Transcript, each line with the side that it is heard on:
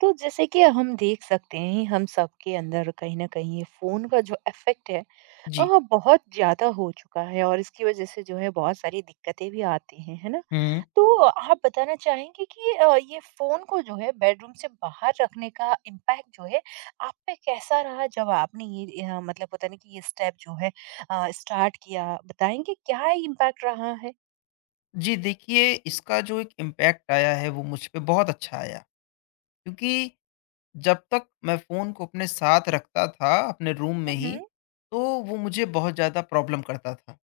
right: तो जैसे कि हम देख सकते हैं हम सबके अंदर कहीं न कहीं ये फ़ोन का जो इफ़ेक्ट है
left: जी।
right: बहुत ज़्यादा हो चुका है और इसकी वज़ह से जो है बहुत सारी दिक्कतें भी आती हैं, है ना?
left: हुँ।
right: तो आप बताना चाहेंगे कि ये फ़ोन को जो है बेडरूम से बाहर रखने का इम्पैक्ट जो है आप पे कैसा रहा जब आपने ये मतलब होता है ना कि ये स्टेप जो है स्टार्ट किया, बताएँगे क्या इम्पैक्ट रहा है?
left: जी, देखिए इसका जो एक इम्पैक्ट आया है वो मुझ पे बहुत अच्छा आया। क्योंकि जब तक मैं फ़ोन को अपने साथ रखता था अपने रूम में
right: हुँ,
left: ही,
right: हुँ।
left: तो वो मुझे बहुत ज़्यादा प्रॉब्लम करता था।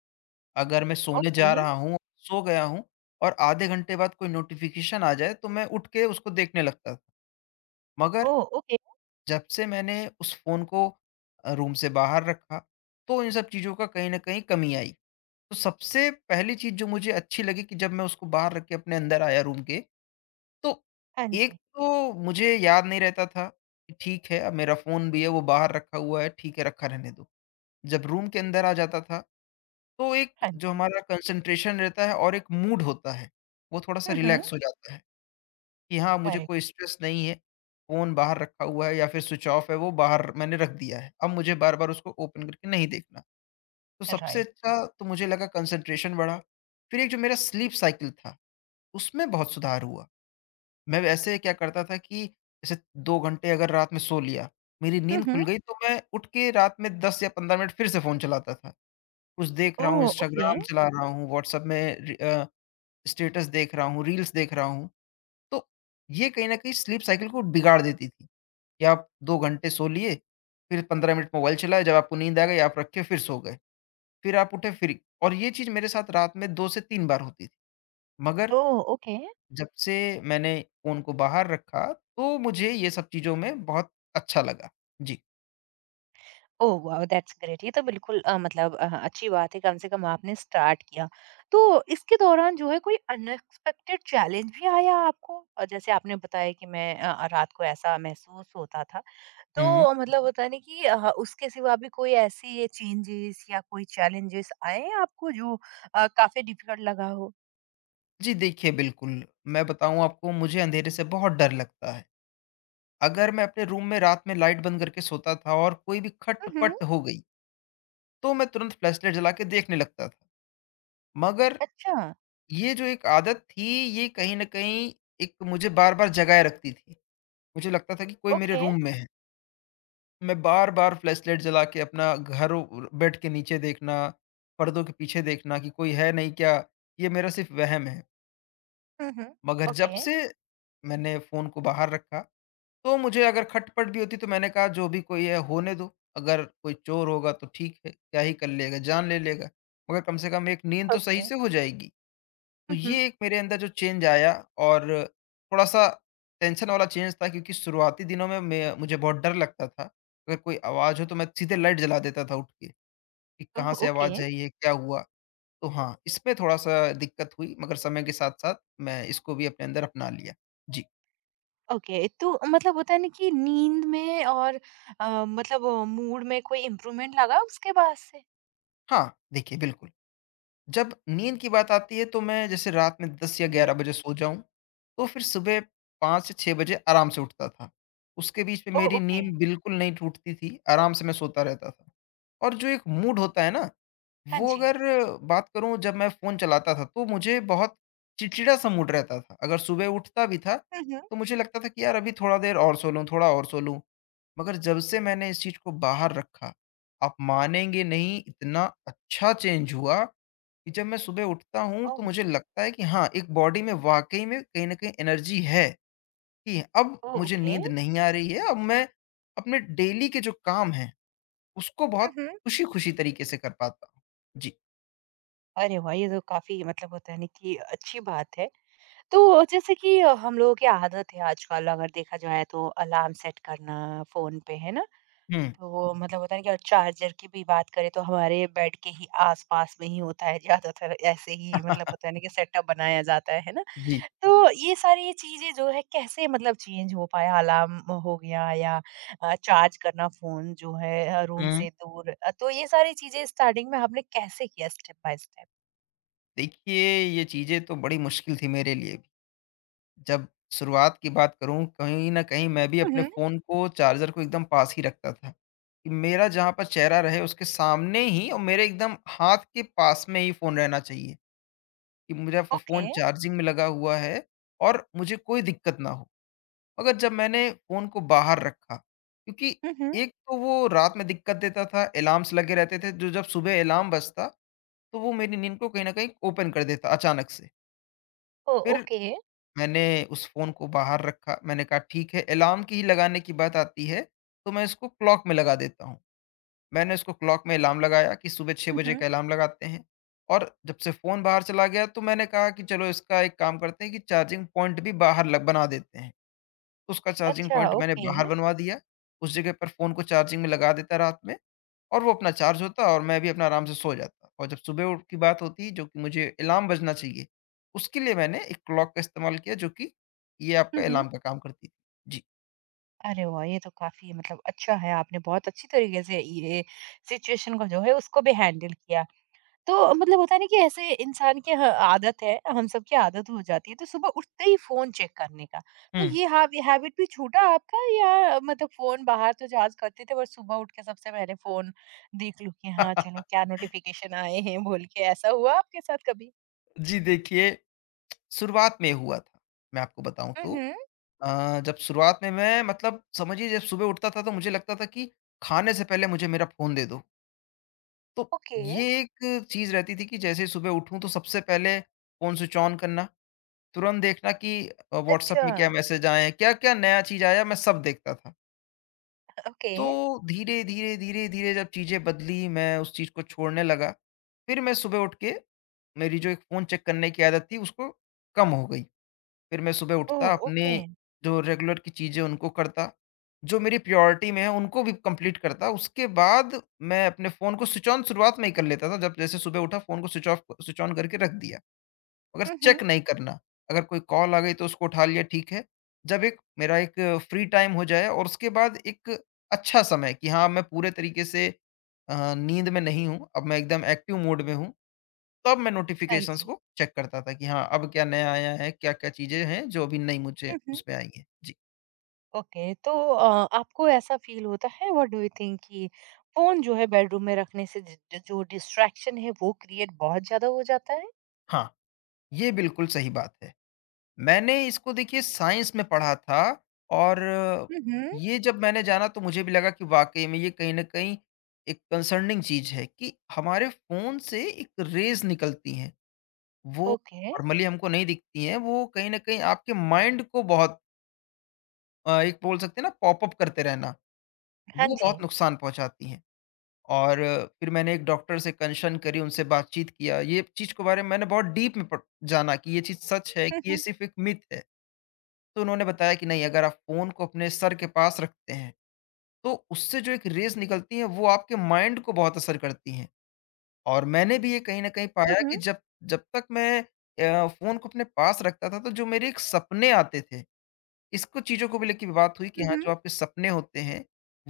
left: अगर मैं सोने जा
right: ओके।
left: रहा हूँ, सो गया हूँ और आधे घंटे बाद कोई नोटिफ़िकेशन आ जाए तो मैं उठ के उसको देखने लगता था। मगर
right: ओह! ओके।
left: जब से मैंने उस फ़ोन को रूम से बाहर रखा, तो इन सब चीज़ों का कहीं न कहीं कमी आई। तो सबसे पहली चीज़ जो मुझे अच्छी लगी कि जब मैं उसको बाहर रख के अपने अंदर आया रूम के, तो
right: हाँ
left: एक
right: जी।
left: तो मुझे याद नहीं रहता था कि ठीक है, अब मेरा फ़ोन भी है वो बाहर रखा हुआ है, ठीक है रखा रहने दो। जब रूम के अंदर आ जाता था, तो एक
right: हाँ
left: जो
right: जी।
left: हमारा कंसंट्रेशन रहता है और एक मूड होता है, वो थोड़ा-सा
right: हुँ, हुँ।
left: रिलैक्स हो जाता है कि हाँ, मुझे
right: करेक्ट।
left: कोई स्ट्रेस नहीं है, फ़ोन बाहर रखा हुआ है या फिर स्विच ऑफ है वो बाहर मैंने रख दिया है। अब मुझे बार-बार उसको ओपन करके नहीं देखना। तो सबसे
right: राइट।
left: अच्छा तो मुझे लगा कंसंट्रेशन बढ़ा। फिर एक जो मेरा स्लीप साइकिल था, उसमें बहुत सुधार हुआ। मैं वैसे क्या करता था कि जैसे 2 घंटे अगर रात में सो लिया, मेरी
right: हुँ,
left: नींद
right: हुँ।
left: खुल गई तो मैं उठ के रात में 10 या 15 मिनट फिर से फ़ोन चलाता था। कुछ देख रहा हूँ,
right: ओह! ओके।
left: इंस्टाग्राम चला रहा हूँ, व्हाट्सएप में स्टेटस देख रहा हूँ, रील्स देख रहा हूँ। तो ये कहीं न कहीं स्लीप साइकिल को बिगाड़ देती थी कि आप 2 घंटे सो लिए, फिर 15 मिनट मोबाइल चलाए, जब आपको नींद आ गई आप रखे फिर सो गए। फिर आप उठे फ्री और ये चीज़ मेरे साथ रात में 2 से 3 बार होती थी। मगर
right: ओह! ओके।
left: जब से मैंने फ़ोन को बाहर रखा, तो मुझे ये सब चीज़ों में बहुत अच्छा लगा। जी।
right: Oh wow! दैट्स ग्रेट, ये तो बिल्कुल मतलब अच्छी बात है, कम से कम आपने स्टार्ट किया। तो इसके दौरान जो है कोई अनएक्सपेक्टेड चैलेंज भी आया आपको? जैसे आपने बताया कि मैं रात को ऐसा महसूस होता था।
left: हुँ।
right: तो मतलब होता है ना कि उसके सिवा भी कोई ऐसी चेंजेस या कोई चैलेंजेस आए हैं आपको जो काफ़ी डिफिकल्ट लगा हो?
left: जी, देखिए बिल्कुल, मैं बताऊँ आपको मुझे अंधेरे से बहुत डर लगता है। अगर मैं अपने रूम में रात में लाइट बंद करके सोता था और कोई भी
right: हुँ, हुँ।
left: खटपट हो गई, तो मैं तुरंत फ्लैशलाइट जला के देखने लगता था। मगर
right: अच्छा।
left: ये जो एक आदत थी, ये कहीं न कहीं एक मुझे बार-बार जगाए रखती थी। मुझे लगता था कि कोई मेरे
right: ओके।
left: रूम में है। मैं बार-बार फ्लैशलाइट जला के अपना घर र बेड के नीचे देखना, पर्दों के पीछे देखना कि कोई है नहीं क्या? ये मेरा सिर्फ़ वहम है।
right: हुँ, हुँ।
left: मगर जब
right: ओके।
left: से मैंने फ़ोन को बाहर रखा, तो मुझे अगर खटपट भी होती तो मैंने कहा जो भी कोई है होने दो, अगर कोई चोर होगा तो ठीक है, क्या ही कर लेगा, जान ले लेगा। मगर कम से कम एक नींद तो सही
right: ओके।
left: से हो जाएगी। तो
right: हुँ, हुँ।
left: ये एक मेरे अंदर जो चेंज आया और थोड़ा-सा टेंशन वाला चेंज था क्योंकि शुरुआती दिनों में मैं मुझे बहुत डर लगता था। अगर कोई आवाज़ हो तो मैं सीधे लाइट जला देता था उठ के, कि
right: ओह!
left: कहाँ से
right: ओके।
left: आवाज़ आई है, क्या हुआ? तो हाँ, इसमें थोड़ा-सा दिक्कत हुई मगर समय के साथ-साथ मैं इसको भी अपने अंदर अपना लिया। जी।
right: ओके, तो मतलब होता है ना कि नींद में और मतलब मूड में कोई इम्प्रूवमेंट लगा उसके बाद से?
left: हाँ, देखिए बिल्कुल। जब नींद की बात आती है तो मैं जैसे रात में 10 या
right: हम्म।
left: 11 बजे सो जाऊँ, तो फिर सुबह 5 से 6 बजे आराम से उठता था। उसके बीच में
right: ओ
left: मेरी
right: ओके।
left: नींद बिल्कुल नहीं टूटती थी, आराम से मैं सोता रहता था। और जो एक मूड होता है ना,
right: हाँ
left: वो
right: जी।
left: अगर बात करूँ जब मैं फ़ोन चलाता था तो मुझे बहुत चिड़चिड़ा-सा मूड रहता था। अगर सुबह उठता भी था,
right: हम्म।
left: तो मुझे लगता था कि यार अभी थोड़ा देर और सो लूँ, थोड़ा और सो लूँ। मगर जब से मैंने इस चीज़ को बाहर रखा, आप मानेंगे नहीं इतना अच्छा चेंज हुआ कि जब मैं सुबह उठता हूँ तो
right: ओह।
left: मुझे लगता है कि हाँ, एक बॉडी में वाक़ई में कहीं न कहीं एनर्जी है कि अब
right: ओ
left: मुझे
right: ओके।
left: नींद नहीं आ रही है, अब मैं अपने डेली के जो काम हैं, उसको बहुत
right: हम्म।
left: खुशी-खुशी तरीके से कर पाता हूँ। जी।
right: अरे वाह, ये तो काफी मतलब होता है ना कि अच्छी बात है। तो जैसे कि हम लोगों की आदत है आजकल अगर देखा जाए तो अलार्म सेट करना फोन पे, है ना?
left: हुँ।
right: तो वो मतलब होता है ना कि और चार्जर की भी बात करें तो हमारे बेड के ही आसपास में ही होता है ज्यादातर, ऐसे ही मतलब होता है ना कि सेटअप बनाया जाता है ना?
left: जी।
right: तो ये सारी चीज़ें जो है कैसे मतलब चेंज हो पाया? अलार्म हो गया या चार्ज करना फ़ोन जो है रूम
left: हुँ।
right: से दूर, तो ये सारी चीज़ें स्टार्टिंग में आपने कैसे किया, स्टेप बाय स्टेप?
left: देखिए, ये चीज़ें तो बड़ी मुश्किल थी मेरे लिए भी। जब शुरुआत की बात करूँ, कहीं न कहीं मैं भी
right: हुँ,
left: अपने
right: हुँ।
left: फ़ोन को, चार्जर को एकदम पास ही रखता था कि मेरा जहाँ पर चेहरा रहे उसके सामने ही और मेरे एकदम हाथ के पास में ही फ़ोन रहना चाहिए। कि मेरा फ़ो
right: ओके।
left: फ़ोन चार्जिंग में लगा हुआ है और मुझे कोई दिक्कत ना हो। मगर जब मैंने फ़ोन को बाहर रखा क्योंकि
right: हुँ, हुँ।
left: एक तो वो रात में दिक्कत देता था, अलार्म्स लगे रहते थे जो जब सुबह अलार्म बजता तो वो मेरी नींद को कहीं न कहीं ओपन कर देता अचानक से।
right: ओ
left: फिर
right: ओके।
left: मैंने उस फ़ोन को बाहर रखा, मैंने कहा ठीक है अलार्म की ही लगाने की बात आती है, तो मैं इसको क्लॉक में लगा देता हूँ। मैंने उसको क्लॉक में अलार्म लगाया कि सुबह 6
right: हुँ,
left: बजे
right: हुँ।
left: का अलार्म लगाते हैं और जब से फ़ोन बाहर चला गया तो मैंने कहा कि चलो इसका एक काम करते हैं कि चार्जिंग पॉइंट भी बाहर लग बना देते हैं। तो उसका चार्जिंग
right: अच्छा,
left: पॉइंट मैंने
right: ओके।
left: बाहर बनवा दिया, उस जगह पर फ़ोन को चार्जिंग में लगा देता रात में और वो अपना चार्ज होता और मैं भी अपना आराम से सो जाता। और जब सुबह उठ की बात होती जो कि मुझे अलार्म बजना चाहिए, उसके लिए मैंने एक क्लॉक का इस्तेमाल किया जो कि ये
right: हुँ,
left: आपका
right: हुँ।
left: अलार्म का काम करती थी। जी।
right: अरे वाह! ये तो काफ़ी मतलब अच्छा है, आपने बहुत अच्छी तरीके से ये सिचुएशन को जो है उसको भी हैंडल किया। तो मतलब होता है ना कि ऐसे इंसान की ह आदत है, हम सब की आदत हो जाती है, तो सुबह उठते ही फ़ोन चेक करने का।
left: हुँ।
right: तो ये हैबिट भी छूटा आपका? या मतलब फ़ोन बाहर तो जहाज़ करते थे, पर सुबह उठ के सबसे पहले फ़ोन देख लो कि हाँ, चलो क्या नोटिफ़िकेशन आए हैं बोल के, ऐसा हुआ आपके साथ कभी?
left: जी देखिए, शुरुआत में हुआ था, मैं आपको बताऊँ
right: हुँ,
left: तो।
right: हुँ।
left: जब शुरुआत में मैं मतलब समझिए जब सुबह उठता था तो मुझे लगता था कि खाने से पहले मुझे मेरा फ़ोन दे दो। तो
right: ओके।
left: ये एक चीज़ रहती थी कि जैसे ही सुबह उठूँ तो सबसे पहले फ़ोन स्विच ऑन करना, तुरंत देखना कि व्हाट्सएप
right: अच्छा,
left: में क्या मैसेज आए हैं, क्या-क्या नया चीज़ आया मैं सब देखता था।
right: ओके।
left: तो धीरे, धीरे, धीरे, धीरे जब चीज़ें बदली मैं उस चीज़ को छोड़ने लगा। फिर मैं सुबह उठ के मेरी जो एक फ़ोन चेक करने की आदत थी उसको कम हो गई। फिर मैं सुबह
right: ओह!
left: उठता अपने
right: ओके।
left: जो रेगुलर की चीज़ें उनको करता, जो मेरी प्रायोरिटी में है उनको भी कंप्लीट करता, उसके बाद मैं अपने फ़ोन को स्विच ऑन शुरुआत में ही कर लेता था, जब जैसे सुबह उठा फ़ोन को स्विच ऑफ स्विच ऑन करके रख दिया, मगर
right: हुँ, हुँ।
left: चेक नहीं करना, अगर कोई कॉल आ गई तो उसको उठा लिया ठीक है, जब एक मेरा एक फ्री टाइम हो जाए और उसके बाद एक अच्छा समय कि हाँ, मैं पूरे तरीके से नींद में नहीं हूँ, अब मैं एकदम एक्टिव मोड में हूँ। तब मैं
right: हाँ
left: नोटिफ़िकेशंस
right: जी।
left: को चेक करता था कि हाँ, अब क्या नया आया है, क्या-क्या चीज़ें हैं जो अभी नई मुझे
right: हुँ, हुँ।
left: उसमें आई हैं। जी,
right: ओके, तो आपको ऐसा फील होता है, व्हाट डू यू थिंक, कि फोन जो है बेडरूम में रखने से जो डिस्ट्रैक्शन है वो क्रिएट बहुत ज्यादा हो जाता है?
left: हाँ, ये बिल्कुल सही बात है। मैंने इसको देखिए साइंस में पढ़ा था और
right: हम्म।
left: ये जब मैंने जाना तो मुझे भी लगा कि वाक़ई में ये कहीं न कहीं एक कंसर्निंग चीज़ है कि हमारे फ़ोन से एक रेज़ निकलती हैं। वो
right: ओके।
left: नॉर्मली हमको नहीं दिखती हैं, वो कहीं न कहीं आपके माइंड को बहुत एक बोल सकते हैं ना पॉप अप करते रहना,
right: हाँ
left: वो
right: जी।
left: बहुत नुकसान पहुँचाती हैं। और फिर मैंने एक डॉक्टर से कंसल्ट करी, उनसे बातचीत किया। ये चीज़ के बारे में मैंने बहुत डीप में प जाना कि ये चीज़ सच है
right: हम्म।
left: कि ये
right: हम्म।
left: सिर्फ़ एक मिथ है। तो उन्होंने बताया कि नहीं अगर आप फ़ोन को अपने सर के पास रखते हैं, तो उससे जो एक रेज़ निकलती हैं वो आपके माइंड को बहुत असर करती हैं। और मैंने भी ये कहीं न कहीं पाया
right: हम्म।
left: कि जब जब तक मैं फ़ोन को अपने पास रखता था तो जो मेरे एक सपने आते थे इसको चीज़ों को भी लेके विवाद हुई कि हाँ,
right: हम्म।
left: जो आपके सपने होते हैं,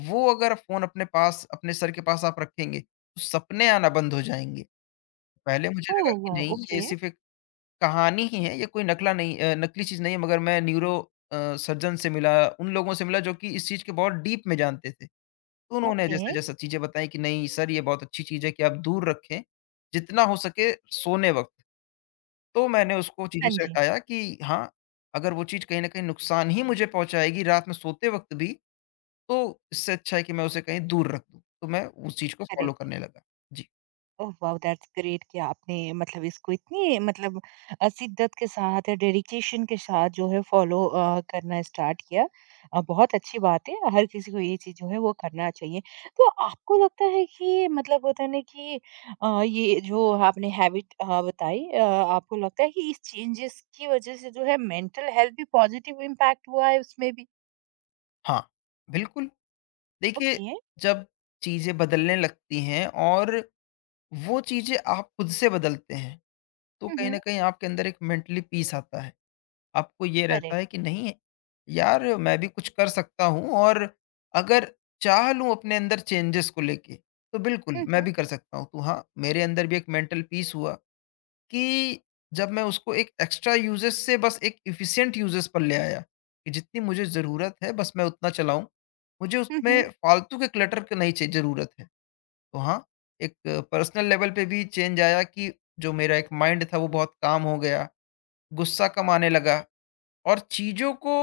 left: वो अगर फ़ोन अपने पास अपने सर के पास आप रखेंगे, तो सपने आना बंद हो जाएँगे। पहले मुझे
right: ओह
left: लगा कि
right: वाह,
left: नहीं, ये
right: ओके।
left: सिर्फ़ एक कहानी ही है, ये कोई नकला नहीं अ, नकली चीज़ नहीं है, मगर मैं न्यूरो सर्जन से मिला, उन लोगों से मिला जो कि इस चीज़ के बहुत डीप में जानते थे। तो उन्होंने
right: ओके।
left: जैसे-जैसे चीज़ें बताई कि नहीं सर, ये बहुत अच्छी चीज़ है कि आप दूर रखें, जितना हो सके सोने वक़्त। तो मैंने उसको चीज़ों
right: हाँ
left: से
right: जी।
left: हटाया कि हाँ, अगर वो चीज़ कहीं न कहीं नुकसान ही मुझे पहुँचाएगी रात में सोते वक़्त भी, तो इससे अच्छा है कि मैं उसे कहीं दूर रख दूँ। तो मैं उस चीज़ को फ़ॉलो
right: करेक्ट।
left: करने लगा। जी।
right: Oh wow! दैट्स ग्रेट कि आपने मतलब इसको इतनी मतलब शिद्दत के साथ या डेडिकेशन के साथ जो है फ़ॉलो करना स्टार्ट किया। बहुत अच्छी बात है, हर किसी को ये चीज़ जो है वो करना चाहिए। तो आपको लगता है कि मतलब होता है ना कि ये जो आपने हैबिट बताई, आपको लगता है कि इस चेंजेस की वज़ह से जो है मेंटल हेल्थ भी पॉज़िटिव इम्पैक्ट हुआ है उसमें भी?
left: हाँ, बिल्कुल। देखिए,
right: ओके।
left: जब चीज़ें बदलने लगती हैं और वो चीज़ें आप खुद से बदलते हैं, तो
right: हुँ,
left: कहीं
right: हुँ।
left: न कहीं आपके अंदर एक मेंटली पीस आता है। आपको ये रहता
right: करेक्ट।
left: है कि नहीं यार मैं भी कुछ कर सकता हूँ और अगर चाह लूँ अपने अंदर चेंजेस को लेके तो बिल्कुल
right: हुँ,
left: मैं
right: हुँ।
left: भी कर सकता हूँ तो हाँ मेरे अंदर भी एक मेंटल पीस हुआ कि जब मैं उसको एक एक्स्ट्रा यूजेस से बस एक इफिशिएंट यूजेस पर ले आया कि जितनी मुझे ज़रूरत है बस मैं उतना चलाऊँ। मुझे
right: हुँ, हुँ।
left: उसमें फालतू के क्लटर की नहीं चाहिए ज़रूरत है। तो हाँ, एक पर्सनल लेवल पे भी चेंज आया कि जो मेरा एक माइंड था वो बहुत काम हो गया, गुस्सा कम आने लगा और चीज़ों को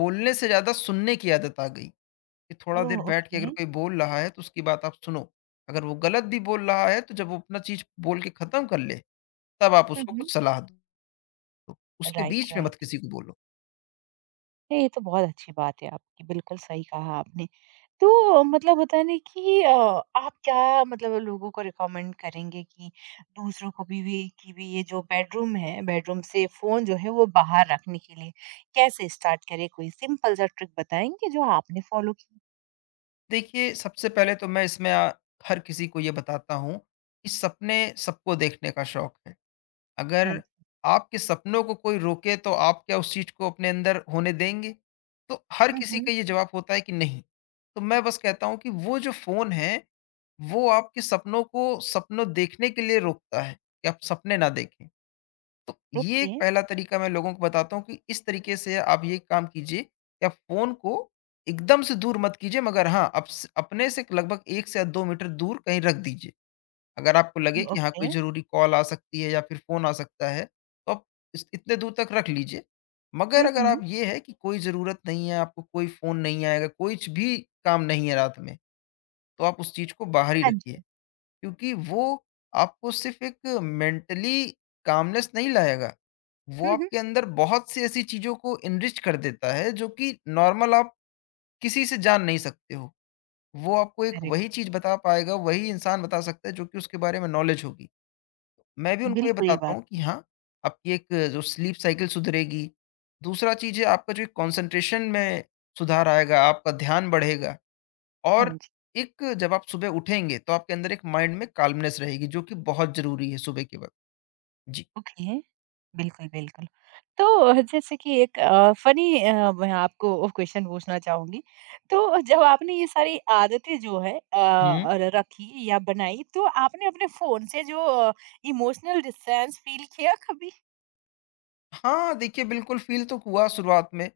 left: बोलने से ज़्यादा सुनने की आदत आ गई कि थोड़ा
right: ओह!
left: देर बैठ के अगर
right: ओके।
left: कोई बोल रहा है तो उसकी बात आप सुनो। अगर वो गलत भी बोल रहा है तो जब वो अपना चीज़ बोल के ख़त्म कर ले, तब आप
right: हुँ,
left: उसको
right: हुँ।
left: कुछ सलाह दो। उसके
right: राइट,
left: बीच में मत
right: राइट।
left: किसी को बोलो।
right: नहीं, ये तो बहुत अच्छी बात है आपकी, बिल्कुल सही कहा आपने। तो मतलब होता है ना कि आप क्या मतलब लोगों को रिकमेंड करेंगे कि दूसरों को भी ये जो बेडरूम है, बेडरूम से फ़ोन जो है वो बाहर रखने के लिए कैसे स्टार्ट करें? कोई सिंपल सा ट्रिक बताएँगे जो आपने फ़ॉलो की?
left: देखिए, सबसे पहले तो मैं इसमें हर किसी को ये बताता हूँ कि सपने सबको देखने का शौक है।
right: हाँ
left: अगर
right: जी।
left: आपके सपनों को कोई रोके तो आप क्या उस चीज को अपने अंदर होने देंगे? तो हर
right: हुँ,
left: किसी
right: हुँ।
left: का ये जवाब होता है कि नहीं। तो मैं बस कहता हूँ कि वो जो फ़ोन है, वो आपके सपनों देखने के लिए रोकता है कि आप सपने ना देखें। तो ये
right: ओके।
left: एक पहला तरीका मैं लोगों को बताता हूँ कि इस तरीके से आप ये काम कीजिए कि आप फ़ोन को एकदम से दूर मत कीजिए, मगर हाँ, आप स अपने से लगभग 1 से या 2 मीटर दूर कहीं रख दीजिए। अगर आपको लगे कि हाँ, कोई
right: ओके।
left: ज़रूरी कॉल आ सकती है या फिर फ़ोन आ सकता है, तो आप इस इतने दूर तक रख लीजिए। मगर
right: हुँ,
left: अगर आप
right: हुँ।
left: ये है कि कोई ज़रूरत नहीं है, आपको कोई फ़ोन नहीं आएगा, कुछ भी काम नहीं है रात में, तो आप उस चीज़ को बाहर ही
right: हाँ
left: रखिए।
right: जी।
left: क्योंकि वो आपको सिर्फ़ एक मेंटली कामनेस नहीं लाएगा, वो
right: हुँ, हुँ।
left: आपके अंदर बहुत सी ऐसी चीज़ों को एनरिच कर देता है, जो कि नॉर्मल आप किसी से जान नहीं सकते हो। वो आपको एक
right: करेक्ट,
left: वही चीज़ बता पाएगा, वही इंसान बता सकता है, जो कि उसके बारे में नॉलेज होगी। मैं भी उनको ये
right: बिल्कुल ये
left: बताता
right: बात।
left: हूँ कि हाँ, आपकी एक जो स्लीप साइकिल सुधरेगी। दूसरा चीज़ है आपका जो एक कॉन्सन्ट्रेशन में सुधार आएगा, आपका ध्यान बढ़ेगा,
right: हाँ
left: और
right: जी।
left: एक जब आप सुबह उठेंगे तो आपके अंदर एक माइंड में काल्मनेस रहेगी जो कि बहुत ज़रूरी है सुबह के वक़्त। जी।
right: ओके। बिल्कुल, बिल्कुल। तो जैसे कि एक फ़नी मैं आपको क्वेश्चन पूछना चाहूँगी। तो जब आपने ये सारी आदतें जो है
left: हुँ।
right: र रखी या बनाई, तो आपने अपने फ़ोन से जो इमोशनल डिस्टेंस फ़ील किया कभी?
left: हाँ, देखिए बिल्कुल फ़ील तो हुआ शुरुआत में।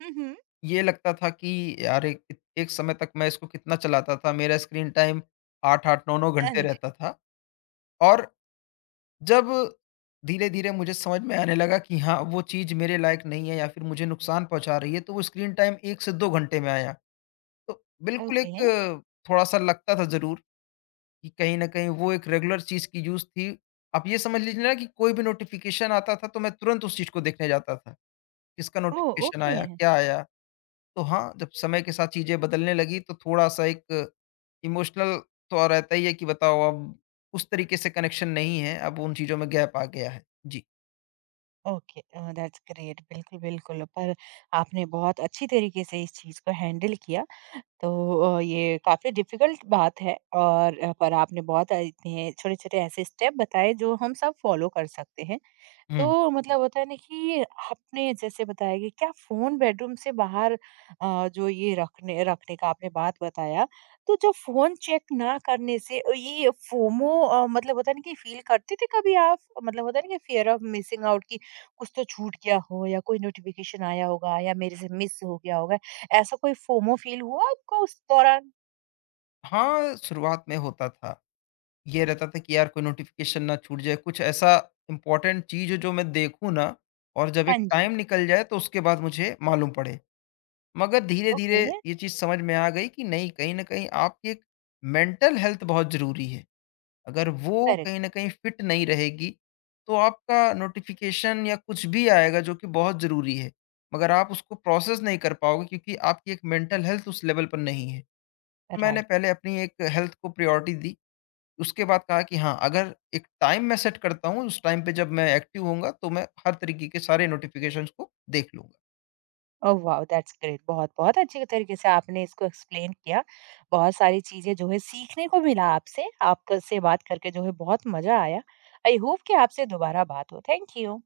right: हुँ, हुँ।
left: ये लगता था कि यार एक एक समय तक मैं इसको कितना चलाता था, मेरा स्क्रीन टाइम 8-8, 9-9
right: हाँ
left: घंटे
right: जी।
left: रहता था। और जब धीरे-धीरे मुझे समझ में आने लगा कि हाँ, वो चीज़ मेरे लायक नहीं है या फिर मुझे नुकसान पहुँचा रही है, तो वो स्क्रीन टाइम 1 से 2 घंटे में आया। तो बिल्कुल
right: ओके।
left: एक थोड़ा-सा लगता था ज़रूर कि कहीं न कहीं वो एक रेगुलर चीज़ की यूज़ थी। आप ये समझ लीजिए ना कि कोई भी नोटिफ़िकेशन आता था, तो मैं तुरंत उस चीज़ को देखने जाता था। किसका
right: ओह!
left: Notification
right: okay.
left: आया, क्या आया? तो हाँ, जब समय के साथ चीज़ें बदलने लगी तो थोड़ा-सा एक इमोशनल तो रहता ही है कि बताओ अब उस तरीके से कनेक्शन नहीं है, अब उन चीज़ों में गैप आ गया है। जी।
right: Okay, that's great. बिल्कुल, बिल्कुल, पर आपने बहुत अच्छी तरीके से इस चीज़ को हैंडल किया। तो ये काफ़ी डिफ़िकल्ट बात है और पर आपने बहुत इतने छोटे-छोटे ऐसे स्टेप बताए जो हम सब फॉलो कर सकते हैं।
left: हुँ।
right: तो मतलब होता है ना कि आपने जैसे बताया कि क्या फ़ोन बेडरूम से बाहर जो ये रखने रखने का आपने बात बताया, तो जब फ़ोन चेक ना करने से ये फोमो मतलब होता है ना कि फ़ील करते थे कभी आप? मतलब होता है ना कि फ़ियर ऑफ मिसिंग आउट, कि कुछ तो छूट गया हो या कोई नोटिफ़िकेशन आया होगा या मेरे से मिस हो गया होगा, ऐसा कोई फोमो फ़ील हुआ आपको उस दौरान?
left: हाँ, शुरुआत में होता था। ये रहता था कि यार कोई नोटिफ़िकेशन ना छूट जाए, कुछ ऐसा इम्पोर्टेंट चीज़ हो जो मैं देखूँ ना और जब एक
right: हाँ जी।
left: टाइम निकल जाए तो उसके बाद मुझे मालूम पड़े। मगर
right: ओके,
left: धीरे-धीरे ये चीज़ समझ में आ गई कि नहीं, कहीं न कहीं आपकी एक मेंटल हेल्थ बहुत ज़रूरी है। अगर वो
right: करेक्ट,
left: कहीं न कहीं फिट नहीं रहेगी, तो आपका नोटिफ़िकेशन या कुछ भी आएगा जो कि बहुत ज़रूरी है, मगर आप उसको प्रोसेस नहीं कर पाओगे क्योंकि आपकी एक मेंटल हेल्थ उस लेवल पर नहीं है। मैंने
right: राइट।
left: पहले अपनी एक हेल्थ को प्रायोरिटी दी। उसके बाद कहा कि हाँ, अगर एक टाइम मैं सेट करता हूँ, उस टाइम पे जब मैं एक्टिव होऊँगा, तो मैं हर तरीके के सारे नोटिफ़िकेशंस को देख लूँगा।
right: Oh wow! That's great. बहुत, बहुत अच्छे तरीके से आपने इसको एक्सप्लेन किया। बहुत सारी चीज़ें जो है सीखने को मिला आपसे। आपसे बात करके जो है बहुत मज़ा आया। आई होप कि आपसे दोबारा बात हो। Thank you.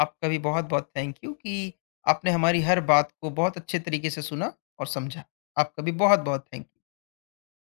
left: आपका भी बहुत-बहुत थैंक यू कि आपने हमारी हर बात को बहुत अच्छे तरीके से सुना और समझा। आपका भी बहुत-बहुत थैंक